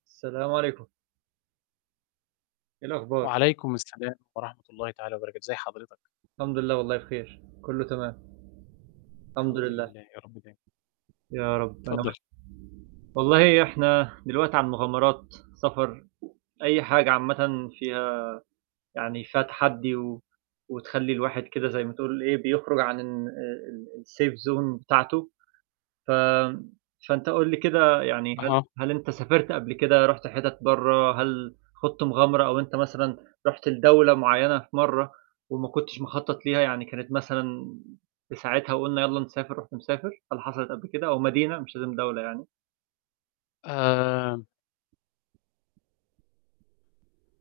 السلام عليكم. إيه الأخبار؟ وعليكم السلام ورحمة الله تعالى وبركاته، إزي حضرتك. الحمد لله والله بخير كُلّه تمام. الحمد الحمدلله. لله، يا رب دايمًا. يا رب أنا اتفضل. وأنت والله إحنا دلوقتي عن مغامرات سفر، أي حاجة عامةً فيها يعني فيها تحدّي، و وتخلِّي الواحد كده زي ما تقول إيه بيخرج عن إن آآ، ال الsafe zone بتاعته، ف فأنت قُل لي كده يعني هل أها. هل أنت سافرت قبل كده رُحت حِتَت برّه؟ هل خُضت مغامرة أو أنت مثلًا رُحت لدولة معيّنة في مرّه، وما كنتش مخطَّط ليها يعني كانت مثلًا في ساعتها، وقُلنا يلّا نسافر، رُحت مسافر؟ هل حصلت قبل كده أو مدينة مش لازم دولة يعني؟ آآ